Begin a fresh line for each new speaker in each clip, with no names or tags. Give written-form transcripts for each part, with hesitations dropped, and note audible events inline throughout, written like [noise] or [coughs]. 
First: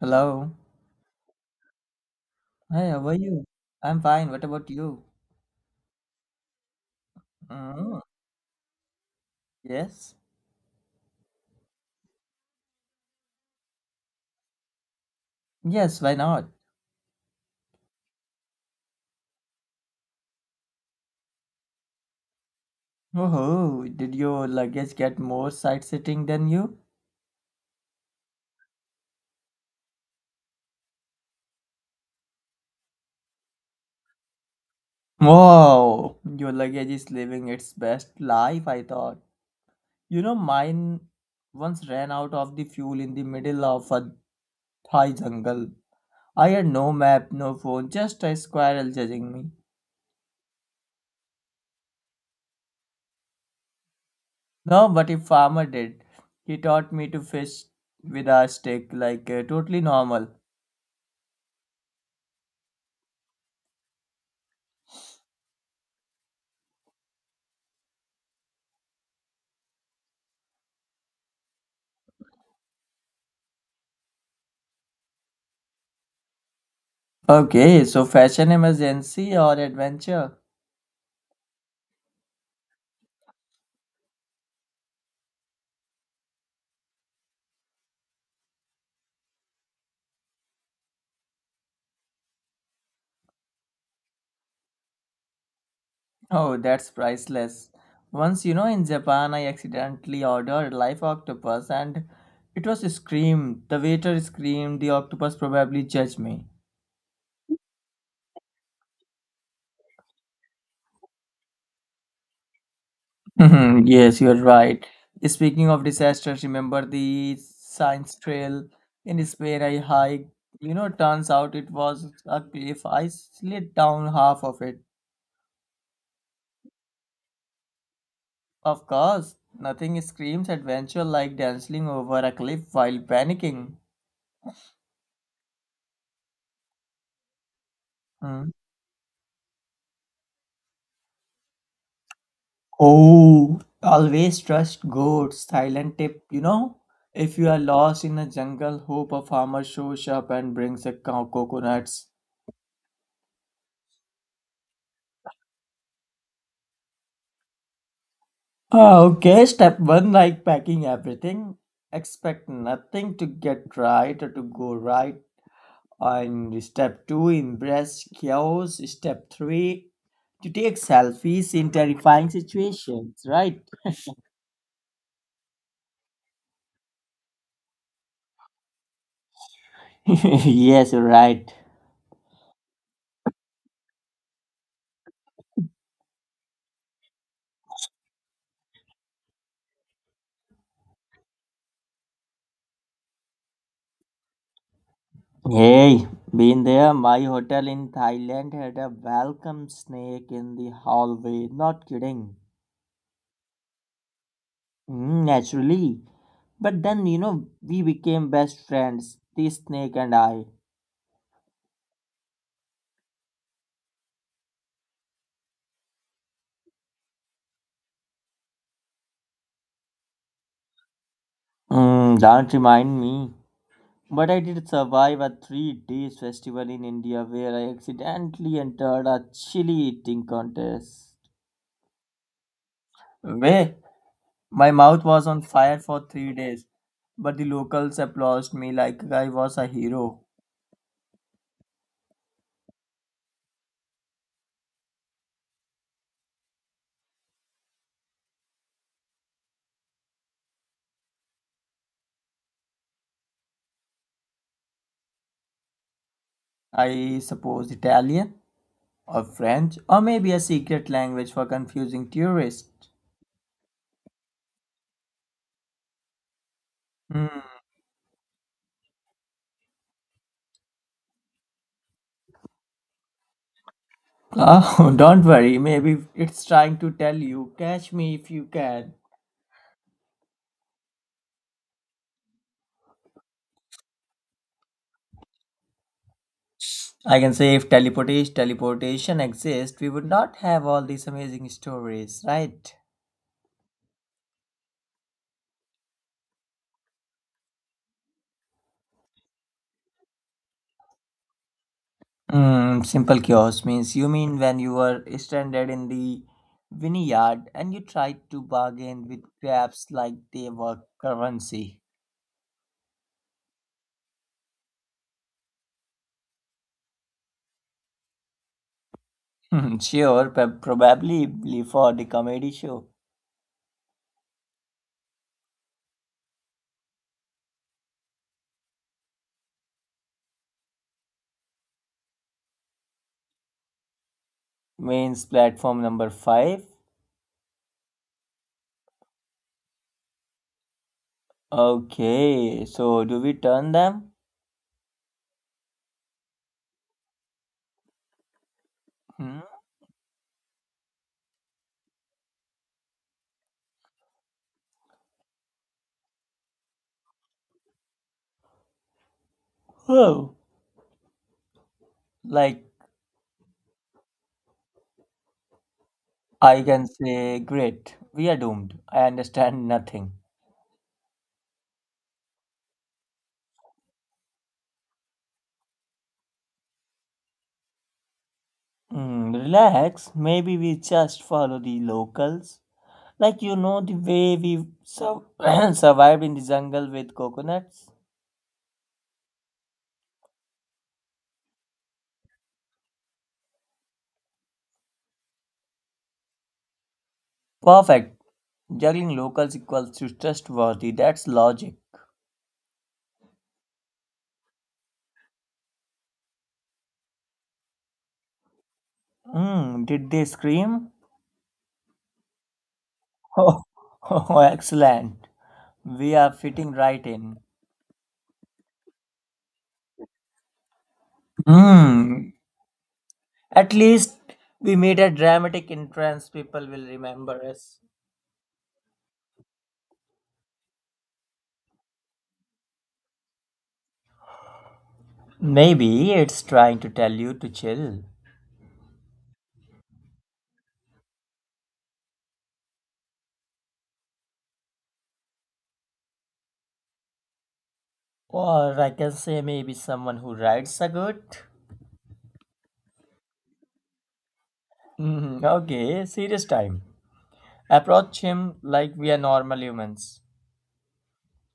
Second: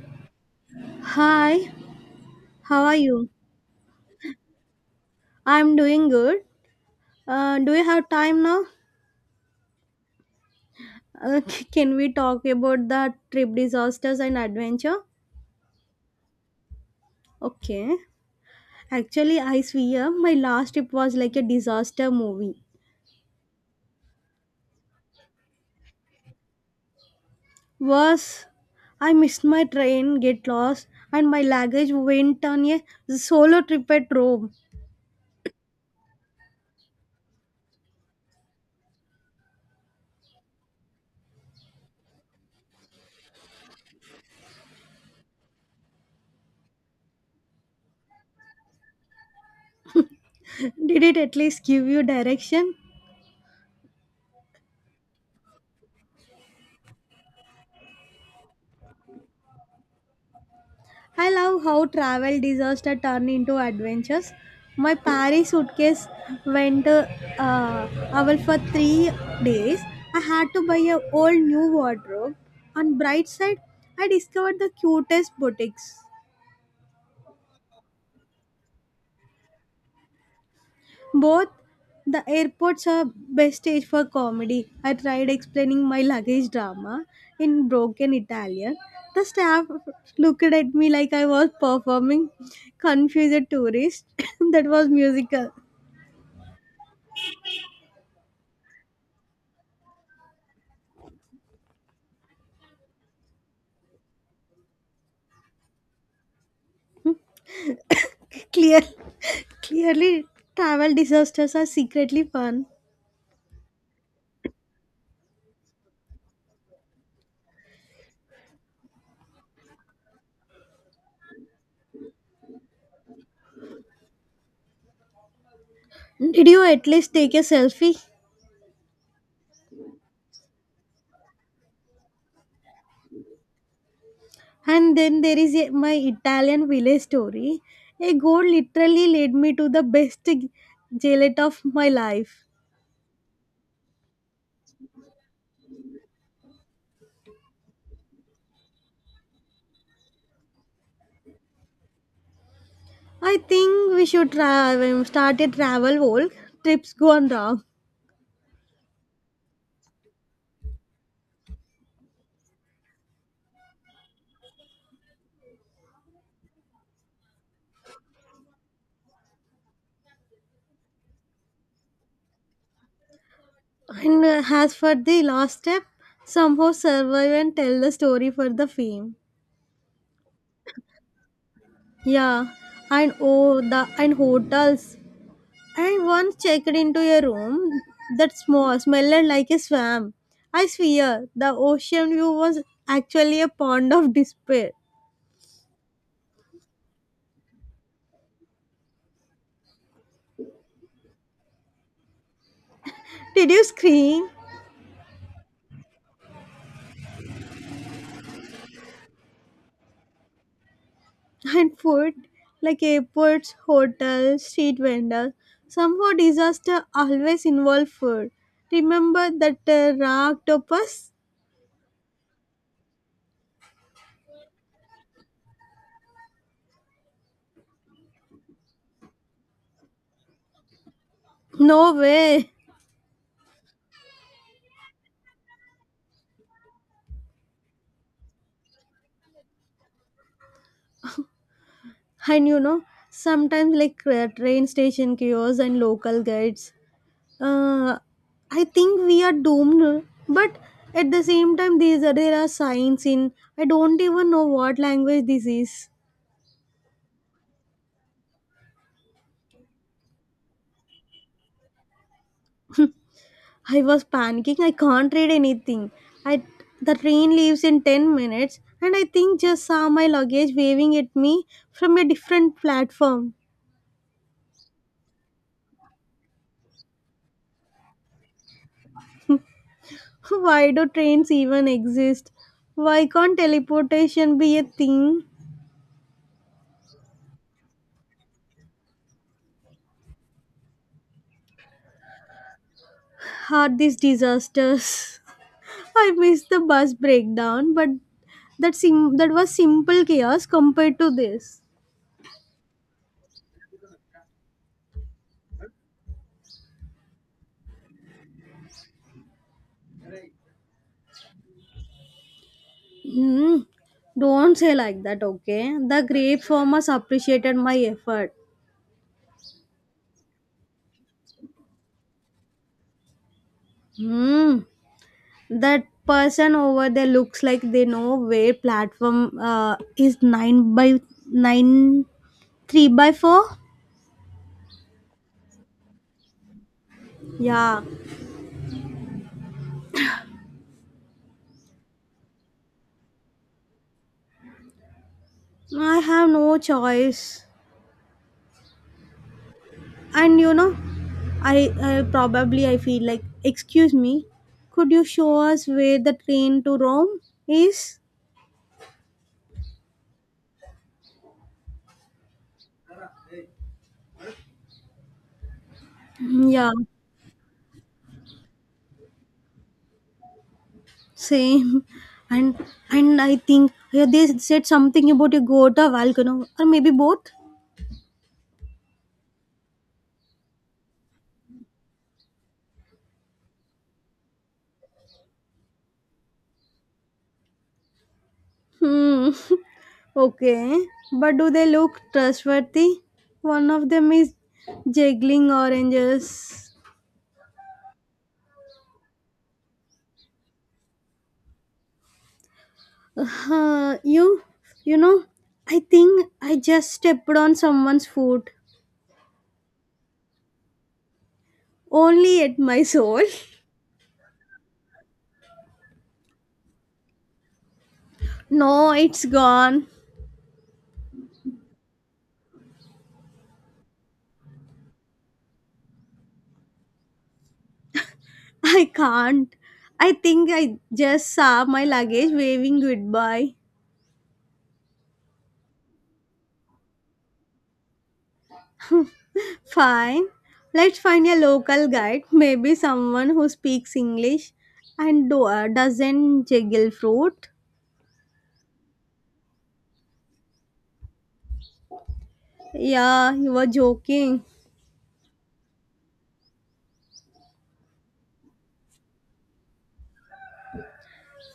Hello.
Hi, how
Hi,
are
how are
you?
you? I'm fine. What about you?
I'm doing good. Do you
Mm,
have time now?
yes.
Uh, [laughs] can we talk about the trip disasters and adventure?
Yes, why not?
Okay. Actually, I swear my last trip was like a disaster movie.
Oh, did your luggage get more sightseeing than you?
Worse, I missed my train, get lost, and my luggage went on a solo trip at Rome.
Wow, your luggage is living its best life, I thought. You know, mine once ran out of the fuel in the middle of a Thai jungle. I had no map, no phone, just a squirrel judging me.
[laughs] Did it at least give you direction?
No, but a farmer did. He taught me to fish with a stick like totally normal.
I love how travel disaster turn into adventures. My Paris suitcase went away for 3 days. I had to buy a whole new wardrobe. On bright side, I discovered the cutest boutiques.
Okay, so fashion emergency or adventure?
Both the airports are best stage for comedy. I tried explaining my luggage drama in broken Italian. The staff looked at me like I was performing confused tourist [coughs] [laughs] that was musical.
Oh, that's priceless. Once, you know, in Japan, I accidentally ordered live octopus and it was screamed. The waiter screamed, the octopus probably judged me. [laughs]
Clear, [laughs] clearly, travel disasters are secretly fun.
Mhm, yes, you're right. Speaking of disasters, remember the science trail in Spain I hiked? You know, turns out it was a cliff. I slid down half of it.
Did you at least take a selfie?
Of course, nothing screams adventure like dancing over a cliff while panicking.
And then there is a, My Italian village story. A goat
Hmm.
literally led me to the best gelato of my life.
Oh, always trust goats. Silent tip, you know? If you are lost in a jungle, hope a farmer shows up and brings a cow coconuts.
I think we should travel, start a travel walk. Trips gone wrong.
Ah, okay, step one like packing everything. Expect nothing to get right or to go right. And step two, embrace chaos. Step three, to take selfies in terrifying situations, right?
And As for the last step, somehow survive and tell the story for the fame.
[laughs] Yes, right.
Yeah, and oh, the and hotels. And once checked into a room that small, smelled like a swamp. I swear, the ocean view was actually a pond of despair.
Hey, been there. My hotel in Thailand had a welcome snake in the hallway, not kidding.
Did you scream
Mm, naturally, but then, you know, we became best friends, the snake and I.
and food like airports, hotels, street vendors? Somehow, disaster always involve food. Remember that raw octopus?
Mm, don't remind me. But I did survive a 3 days festival in India where I accidentally entered a chili eating contest.
No way.
Where my mouth was on fire for 3 days, but the locals applauded me like I was a hero.
And you know, Sometimes like train station kiosks and local guides, uh, I think we are doomed. But at the same time, these are, there are signs in. I don't even know what language this is.
I suppose Italian or French, or maybe a secret language for confusing tourists.
I was panicking. I can't read anything. I The train
Hmm.
leaves in 10 minutes, and I think just saw my luggage waving at me from a different platform.
Oh, [laughs] don't worry, maybe it's trying to tell you, catch me if you can.
[laughs] Why do trains even exist? Why can't teleportation be a thing?
I can say if teleportation exists, we would not have all these amazing stories, right?
Are these disasters? I missed the bus breakdown, but that was simple chaos compared to this.
Mm, simple chaos means you mean when you were stranded in the vineyard and you tried to bargain with crabs like they were currency.
Mm, don't say like that, okay? The grape farmers appreciated my effort.
Hmm, sure, but probably for the comedy show.
Hmm. That person over there looks like they know where platform is nine by nine three by four.
Means platform number five.
Yeah,
Okay, so do we turn them?
I have no choice.
Hmm?
And you know, I, probably I feel like, excuse me, could you show us where the train to Rome is?
Oh, like
Mm,
I
yeah,
can say, Great, we are doomed. I understand nothing.
same. [laughs] And and I think yeah, they said something about a Gota volcano or maybe both.
Hmm, relax, maybe we just follow the locals. Like, you know, the way we sur- [coughs] [clears throat] survived in the jungle with coconuts.
Hmm. [laughs] Okay. But do they look trustworthy? One of them is juggling oranges. [laughs]
Perfect. Juggling locals equals to trustworthy. That's logic.
Uh, you you know, I think I just stepped on someone's foot.
Hmm, did they scream?
Only at my soul. [laughs]
Oh, [laughs] oh, excellent. We are fitting right in.
No, it's gone.
Hmm. At least we made a dramatic entrance. People will remember us.
[laughs] I can't. I think I just saw my luggage waving goodbye.
Maybe it's trying to tell you to chill.
Fine. Let's find a local guide, maybe someone who speaks English and doesn't jiggle fruit.
Or I can say maybe someone who rides a goat.
Yeah, you were joking.
Mhm, okay, serious time. Approach him like we are normal humans.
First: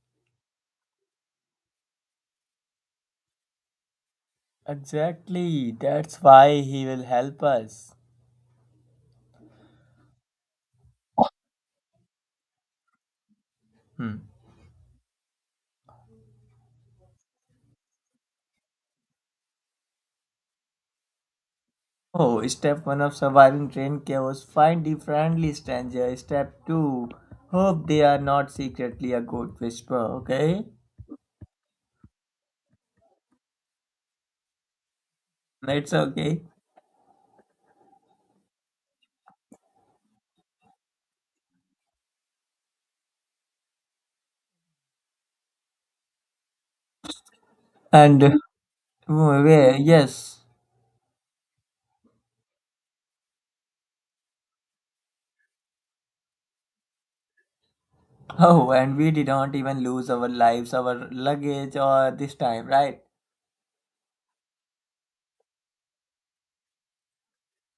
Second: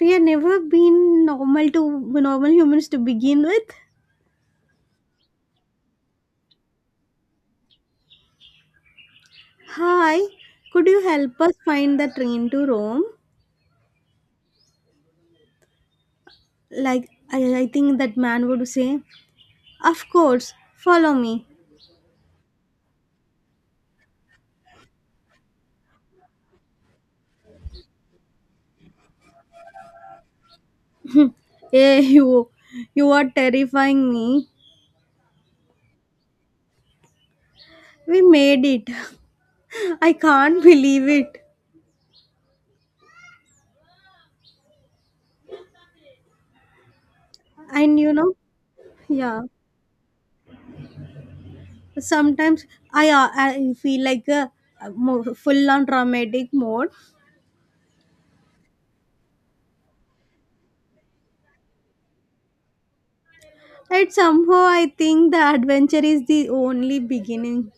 We have never been normal to normal humans to begin with.
Exactly, that's why he will help us.
Hi, could you help us find the train to Rome?
Hmm.
Like I think that man would say, of course, follow me.
Oh, step 1 of surviving train chaos, find the friendly stranger. Step 2, hope they are not secretly a goat whisperer, okay?
[laughs] Hey, you are terrifying me.
It's okay.
We made it. [laughs] I can't believe it. And you
And
know, yeah,
where? Yes.
sometimes I feel like a full on dramatic mode.
Oh, and we did not even lose our lives, our luggage, or this time, right?
And somehow I think the adventure is the only beginning.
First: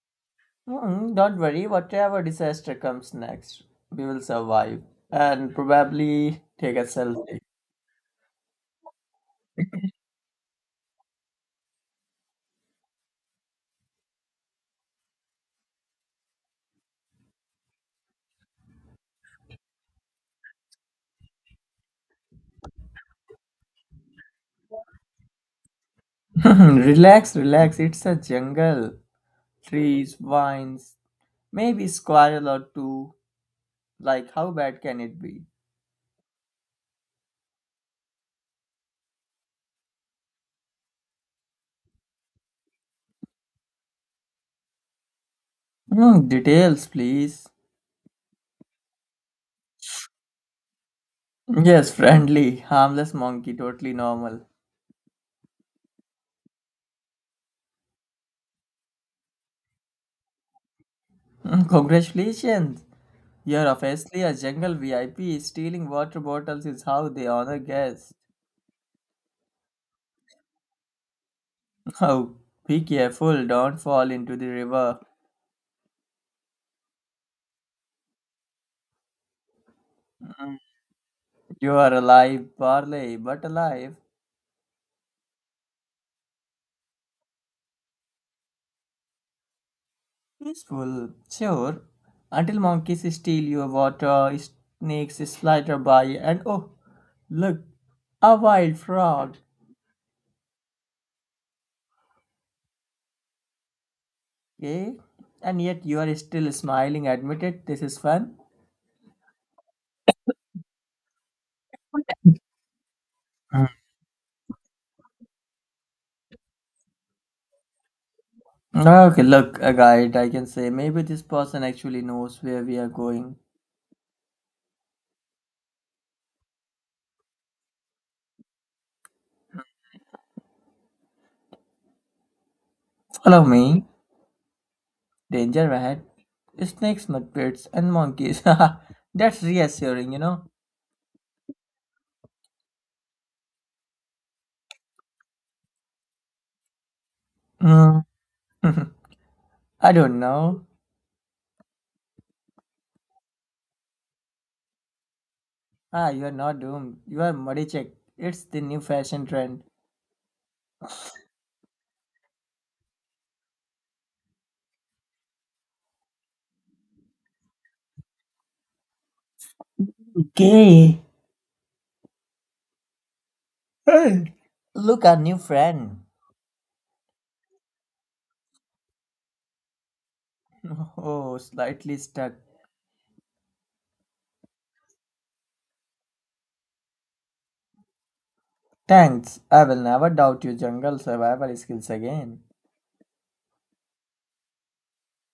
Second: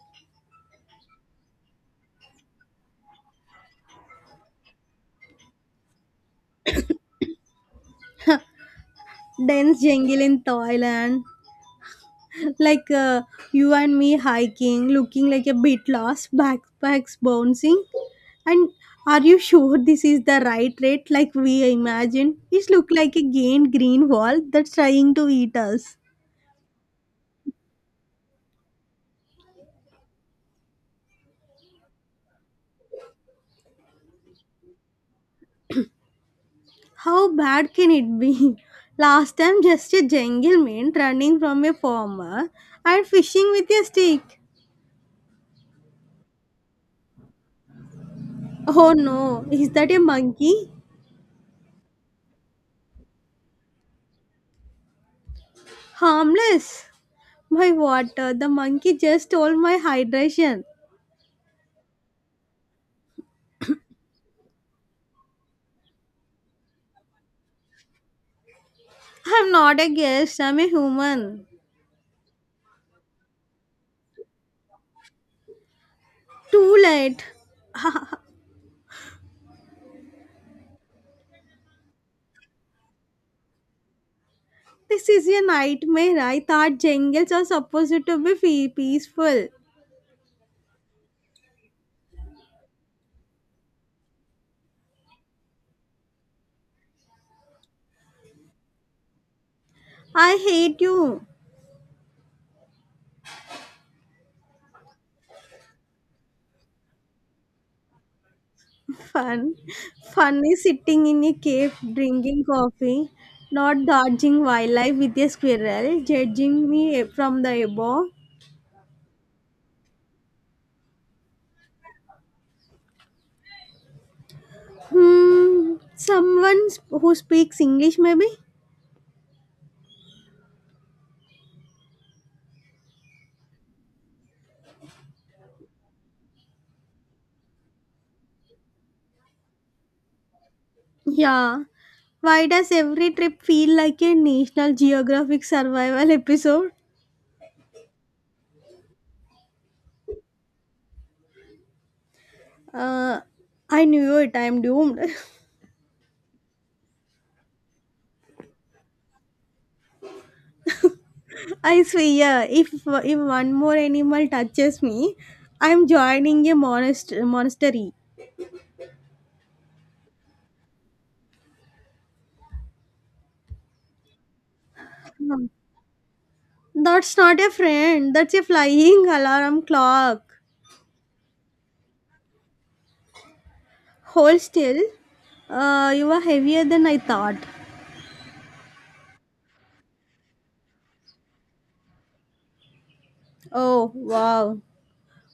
Hmm, don't worry, whatever disaster comes next, we will survive and probably take a selfie.
Dense jungle in Thailand, like you and me hiking, looking like a bit lost, backpacks bouncing. And are you sure this is the right rate like we imagine? It look like a giant green wall that's trying to eat us.
[laughs] Relax, relax, it's a jungle. Trees, vines, maybe squirrel or two. Like, how bad can it be?
How bad can it be? [laughs] Last time just a gentleman running from a farmer and fishing with a stick.
Hmm, details, please.
Oh no, is that a monkey?
Yes, friendly, harmless monkey, totally normal.
Harmless. My water, the monkey just stole my hydration.
Mm, congratulations. You're obviously a jungle VIP. Stealing water bottles is how they honor guests.
I'm not a guest, I'm a human.
Oh, be careful, don't fall into the river.
Too late.
You are alive, barley, but alive.
This is a nightmare. I thought jungles are supposed to be peaceful.
Peaceful, sure. Until monkeys steal your water, snakes slither by, and oh, look, a wild frog.
I hate you.
Okay? And yet you are still smiling. Admit it, this is fun.
Fun. Fun is sitting in a cave drinking coffee,
Mm.
not dodging wildlife with a squirrel, judging me from the above.
Okay, look, a guide, I can say. Maybe this person actually knows where we are going.
Hmm. Someone who speaks English, maybe?
Follow me, Danger Rat, snakes, mudpits, and monkeys. [laughs] That's reassuring, you know.
Yeah. Why does every trip feel like a National Geographic survival episode?
Mm. [laughs] I don't know.
Uh, I knew it. I'm doomed. [laughs]
Ah, you are not doomed. You are muddy, check. It's the new fashion trend.
I swear, if one more animal touches me, I'm joining a monastery.
Okay. Hey, look, our new
Um,
friend.
That's not a friend. That's a flying [laughs] alarm clock.
[laughs] Oh, slightly stuck.
Hold still. You are heavier than I thought.
Thanks. I will never doubt your jungle survival skills again.
Oh wow.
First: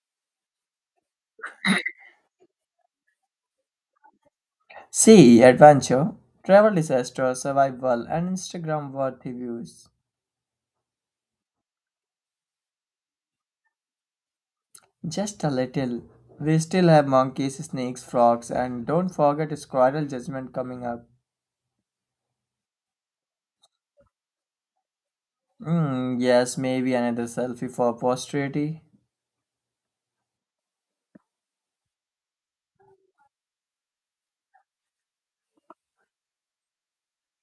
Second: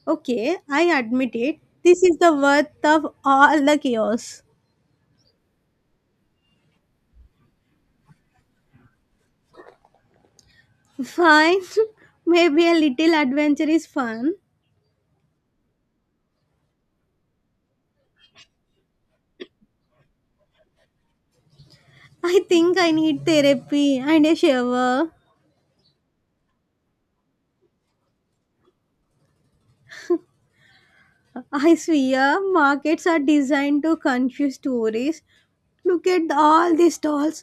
Okay, I admit it. This is the worth of all the chaos.
See, adventure, travel disaster, survival, and Instagram worthy views.
Fine. [laughs] Maybe a little adventure is fun.
Just a little. We still have monkeys, snakes, frogs, and don't forget squirrel judgment coming up.
I think I need therapy and a shower.
Mm, yes, maybe another selfie for posterity.
I swear, markets are designed to confuse tourists. Look at all these stalls.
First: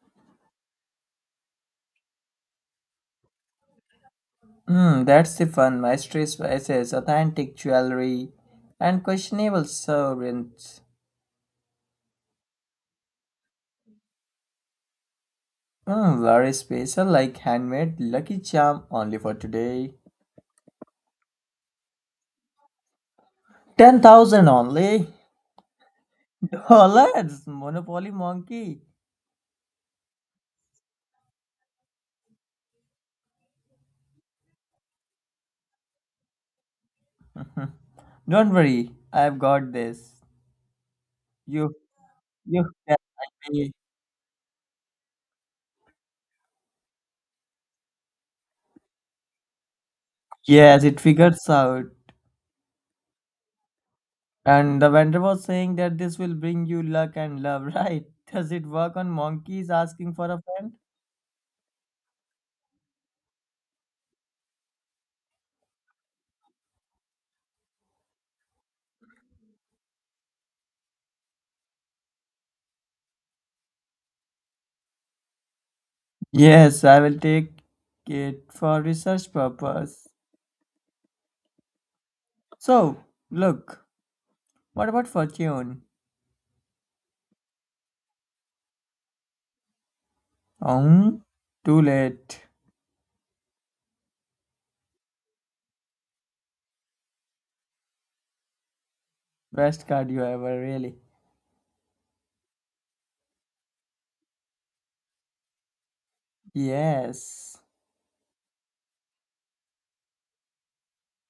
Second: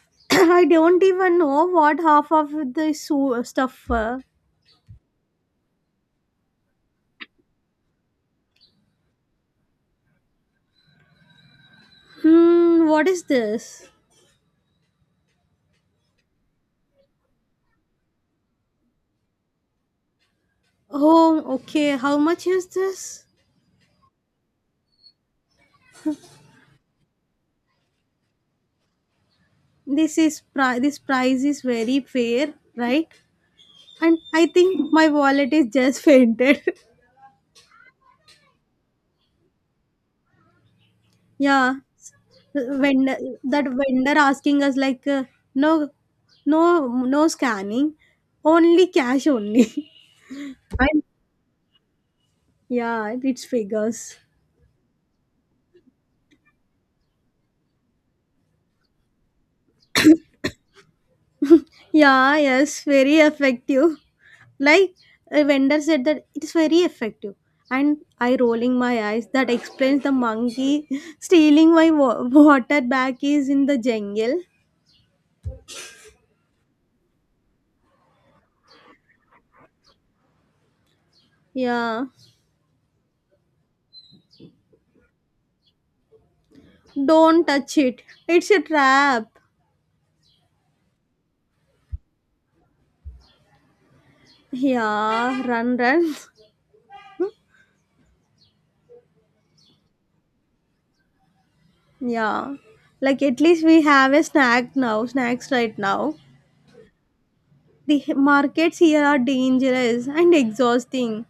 [clears throat] I don't even know what half of the stuff are.
Mm, that's the fun. My stress, authentic jewelry, and questionable servants.
Hmm, what is this?
Mm, very special, like handmade lucky charm only for today.
Oh, okay. How much is this?
10,000 only? Dollars? Monopoly monkey.
This price is very fair, right? And I think my wallet is just fainted.
[laughs] Don't worry, I've got this.
[laughs] Yeah,
You, you can
vendor that
pay.
vendor asking us like no no no scanning, only cash only. [laughs]
Yes, it
And
figures out.
yeah, it's figures.
And the vendor was saying that this will bring you luck and love, [laughs] right? Does it work on monkeys asking for a friend?
Yeah, yes, very effective, like a vendor said that it's very effective, and I rolling my eyes that explains the monkey [laughs] stealing my water back is in the jungle.
Yes, I will take it for research purpose.
Yeah,
So, look, what about fortune?
don't touch it, it's a trap.
Um, too late.
Yeah, run run. [laughs]
Best card you ever, really.
Yeah, like at least we have a snack now, snacks right now.
Yes.
The markets here are dangerous and exhausting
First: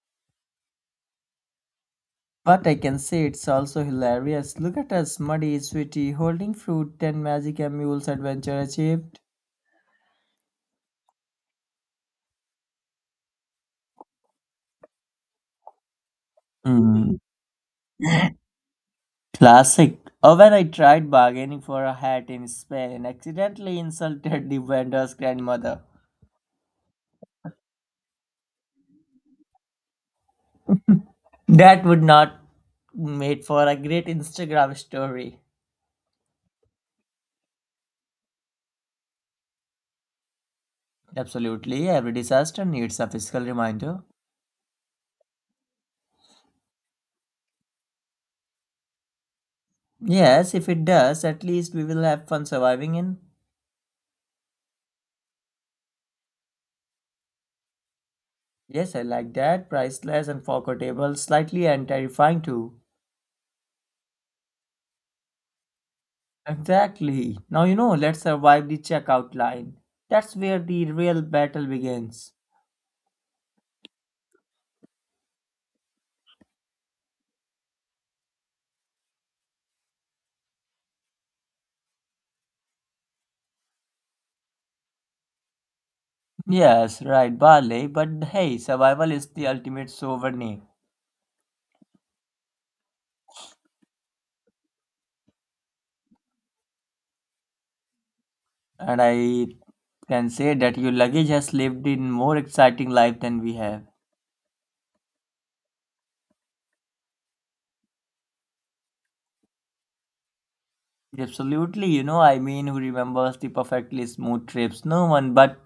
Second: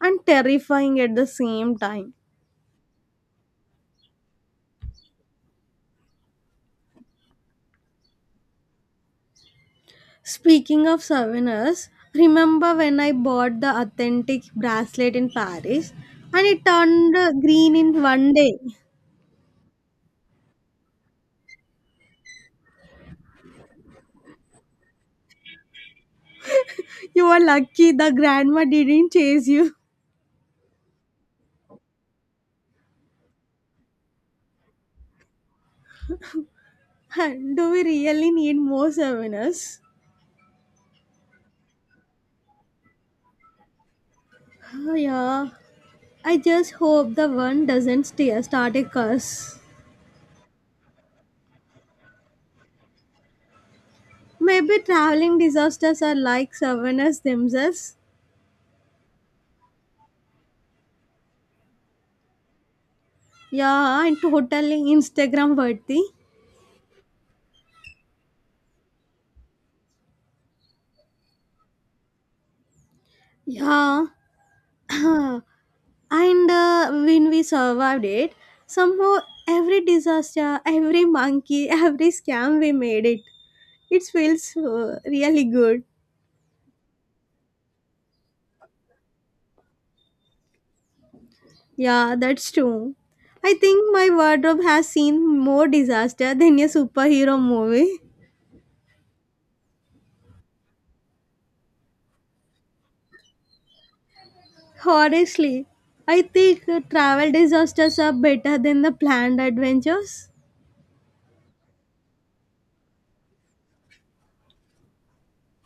and terrifying at the same time.
But I can say it's also hilarious. Look at us, muddy, sweetie, holding fruit, 10 magic mules adventure achieved.
Speaking of souvenirs, remember when I bought the authentic bracelet in Paris and it
Hmm.
turned green in one day? [laughs]
Classic. Oh, when I tried bargaining for a hat in Spain and accidentally insulted the vendor's grandmother.
You were lucky the grandma didn't chase you.
That would not made for a great Instagram story.
[laughs] Do we really need more souvenirs?
Absolutely, every disaster needs a physical reminder.
Oh, yeah. I just hope the one doesn't start a curse.
Yes, if it does, at least we will have fun surviving in.
Maybe traveling disasters are like souvenirs themselves.
Yes, I like that. Priceless and forgettable, slightly and terrifying too.
Yeah, and totally Instagram worthy.
Exactly. Now you know, let's survive the checkout line. That's where the real battle begins.
Yeah, [clears throat] and when we survived it, somehow every disaster, every monkey, [laughs] every scam, we made it. It feels really good.
Yes, right, barley. But hey, survival is the ultimate souvenir.
Yeah, that's true. I think my wardrobe has seen more disaster than a superhero movie.
And I can say that your luggage has lived in more exciting life than we have.
Honestly, I think travel disasters are better than the planned adventures.
Absolutely, you know, I mean, who remembers the perfectly smooth trips? No one, but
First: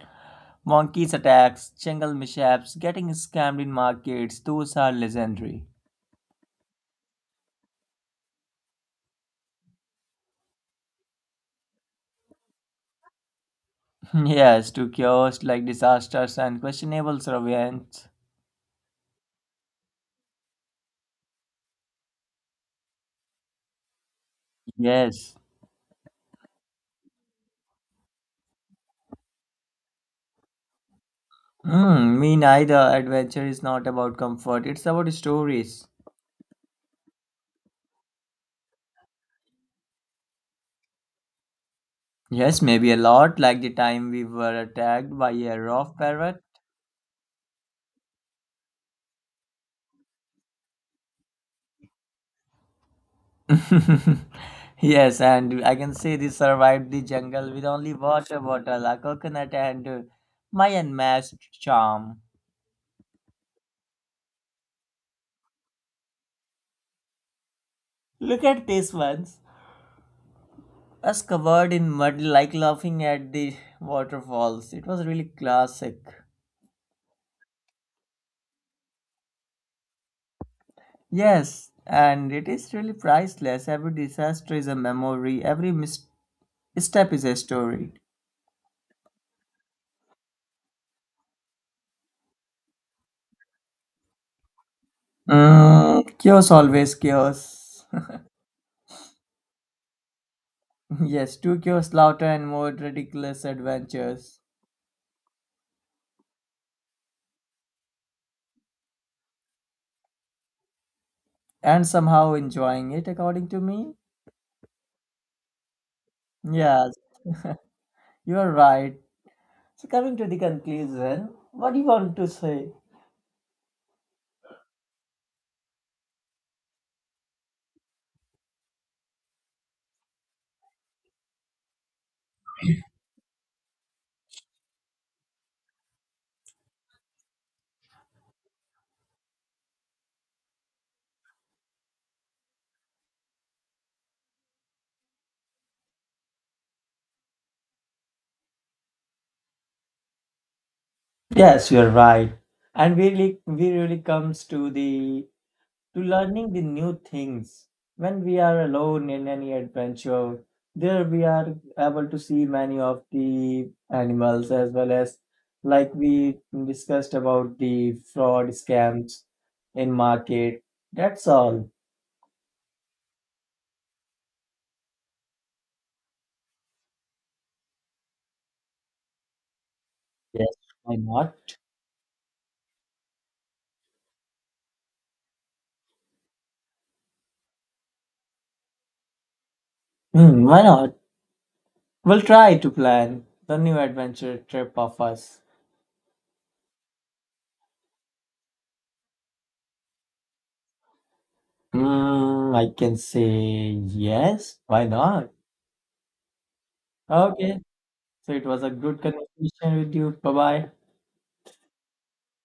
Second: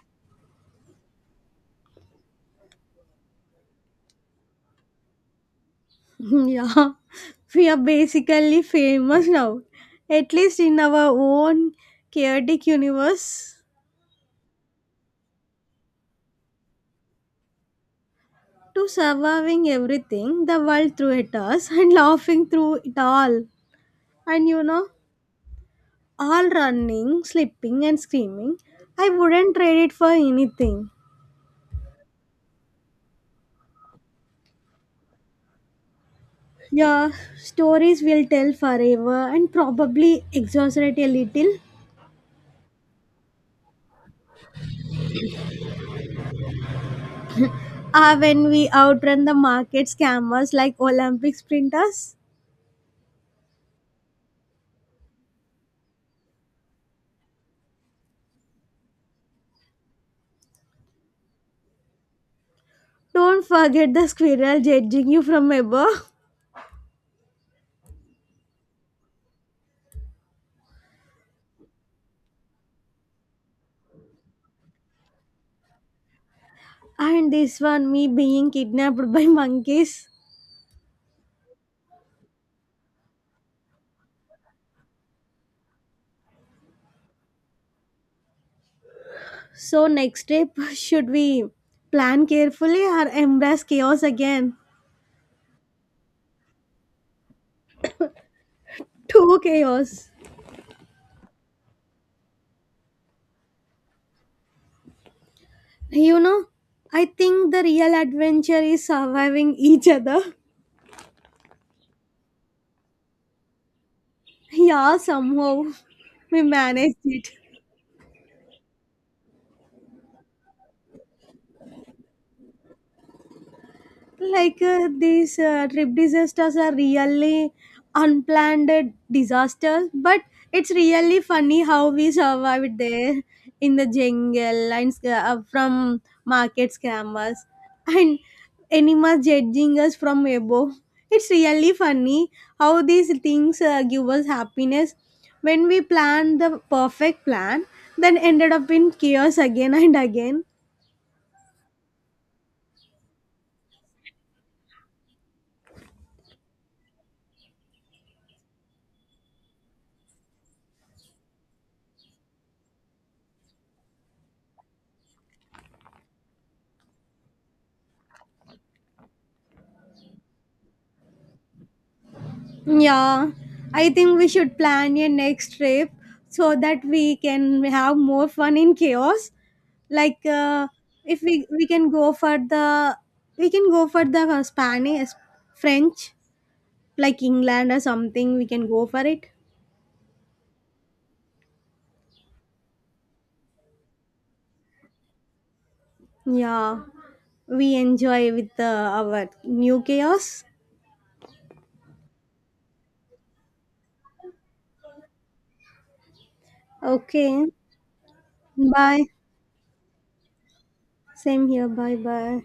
monkeys attacks, jungle mishaps, getting scammed in markets, those are legendary.
[laughs] Yeah, we are basically famous now, at least in our own chaotic universe.
[laughs] Yes, to chaos like disasters and questionable surveillance.
To surviving everything the world threw at us and [laughs] laughing through it all. And you know,
Yes.
all running, slipping, and screaming, I wouldn't trade it for anything.
Mm, me neither. Adventure is not about comfort, it's about stories.
Yeah, stories will tell forever and probably exaggerate a little.
Yes, maybe a lot like the time we were attacked by a rough parrot.
Ah, when we outrun the market scammers like Olympic sprinters.
[laughs] Yes, and I can say they survived the jungle with only water bottle, a coconut, and my unmatched charm.
Don't forget the squirrel judging you from above.
Look at these ones. Us covered in mud, like laughing at the waterfalls. It was really classic.
[laughs] And this one, me being kidnapped by monkeys.
Yes, and it is really priceless. Every disaster is a memory, every mis- step is a story.
So, next trip, [laughs] should we plan carefully or embrace chaos again?
Mm, chaos always chaos.
Too chaos.
[laughs] Yes, took your slaughter and more ridiculous adventures,
You know, I think the real adventure is surviving each other. [laughs]
and somehow enjoying it, according to me.
Yeah, somehow we
Yes,
managed it.
you're right. So, coming to the conclusion, what do you want to say?
Like these trip disasters are really unplanned disasters, but it's really funny how we survived there in the jungle and from market scammers [laughs] and animals judging us from above. It's really funny how these things give us happiness. When we plan the perfect plan then ended up in chaos again [laughs] and again.
Yes, you're right. And we really comes to the to learning the new things. When we are alone in any adventure, there we are able to see many of the animals as well as like we discussed about the fraud scams in market. That's all.
Yeah, I think we should plan a next trip so that we can have more fun in chaos. Like,
Yes, why
if
not?
we can go for the, we can go for the Spanish, French, like England or something. We can go for it.
Hmm, why not? We'll try to plan the new adventure trip of us.
Yeah, we enjoy with the our new chaos.
Hmm, I can say yes. Why not?
Okay,
Okay. So it was a good
bye.
conversation with you. Bye bye.
Same here. Bye bye.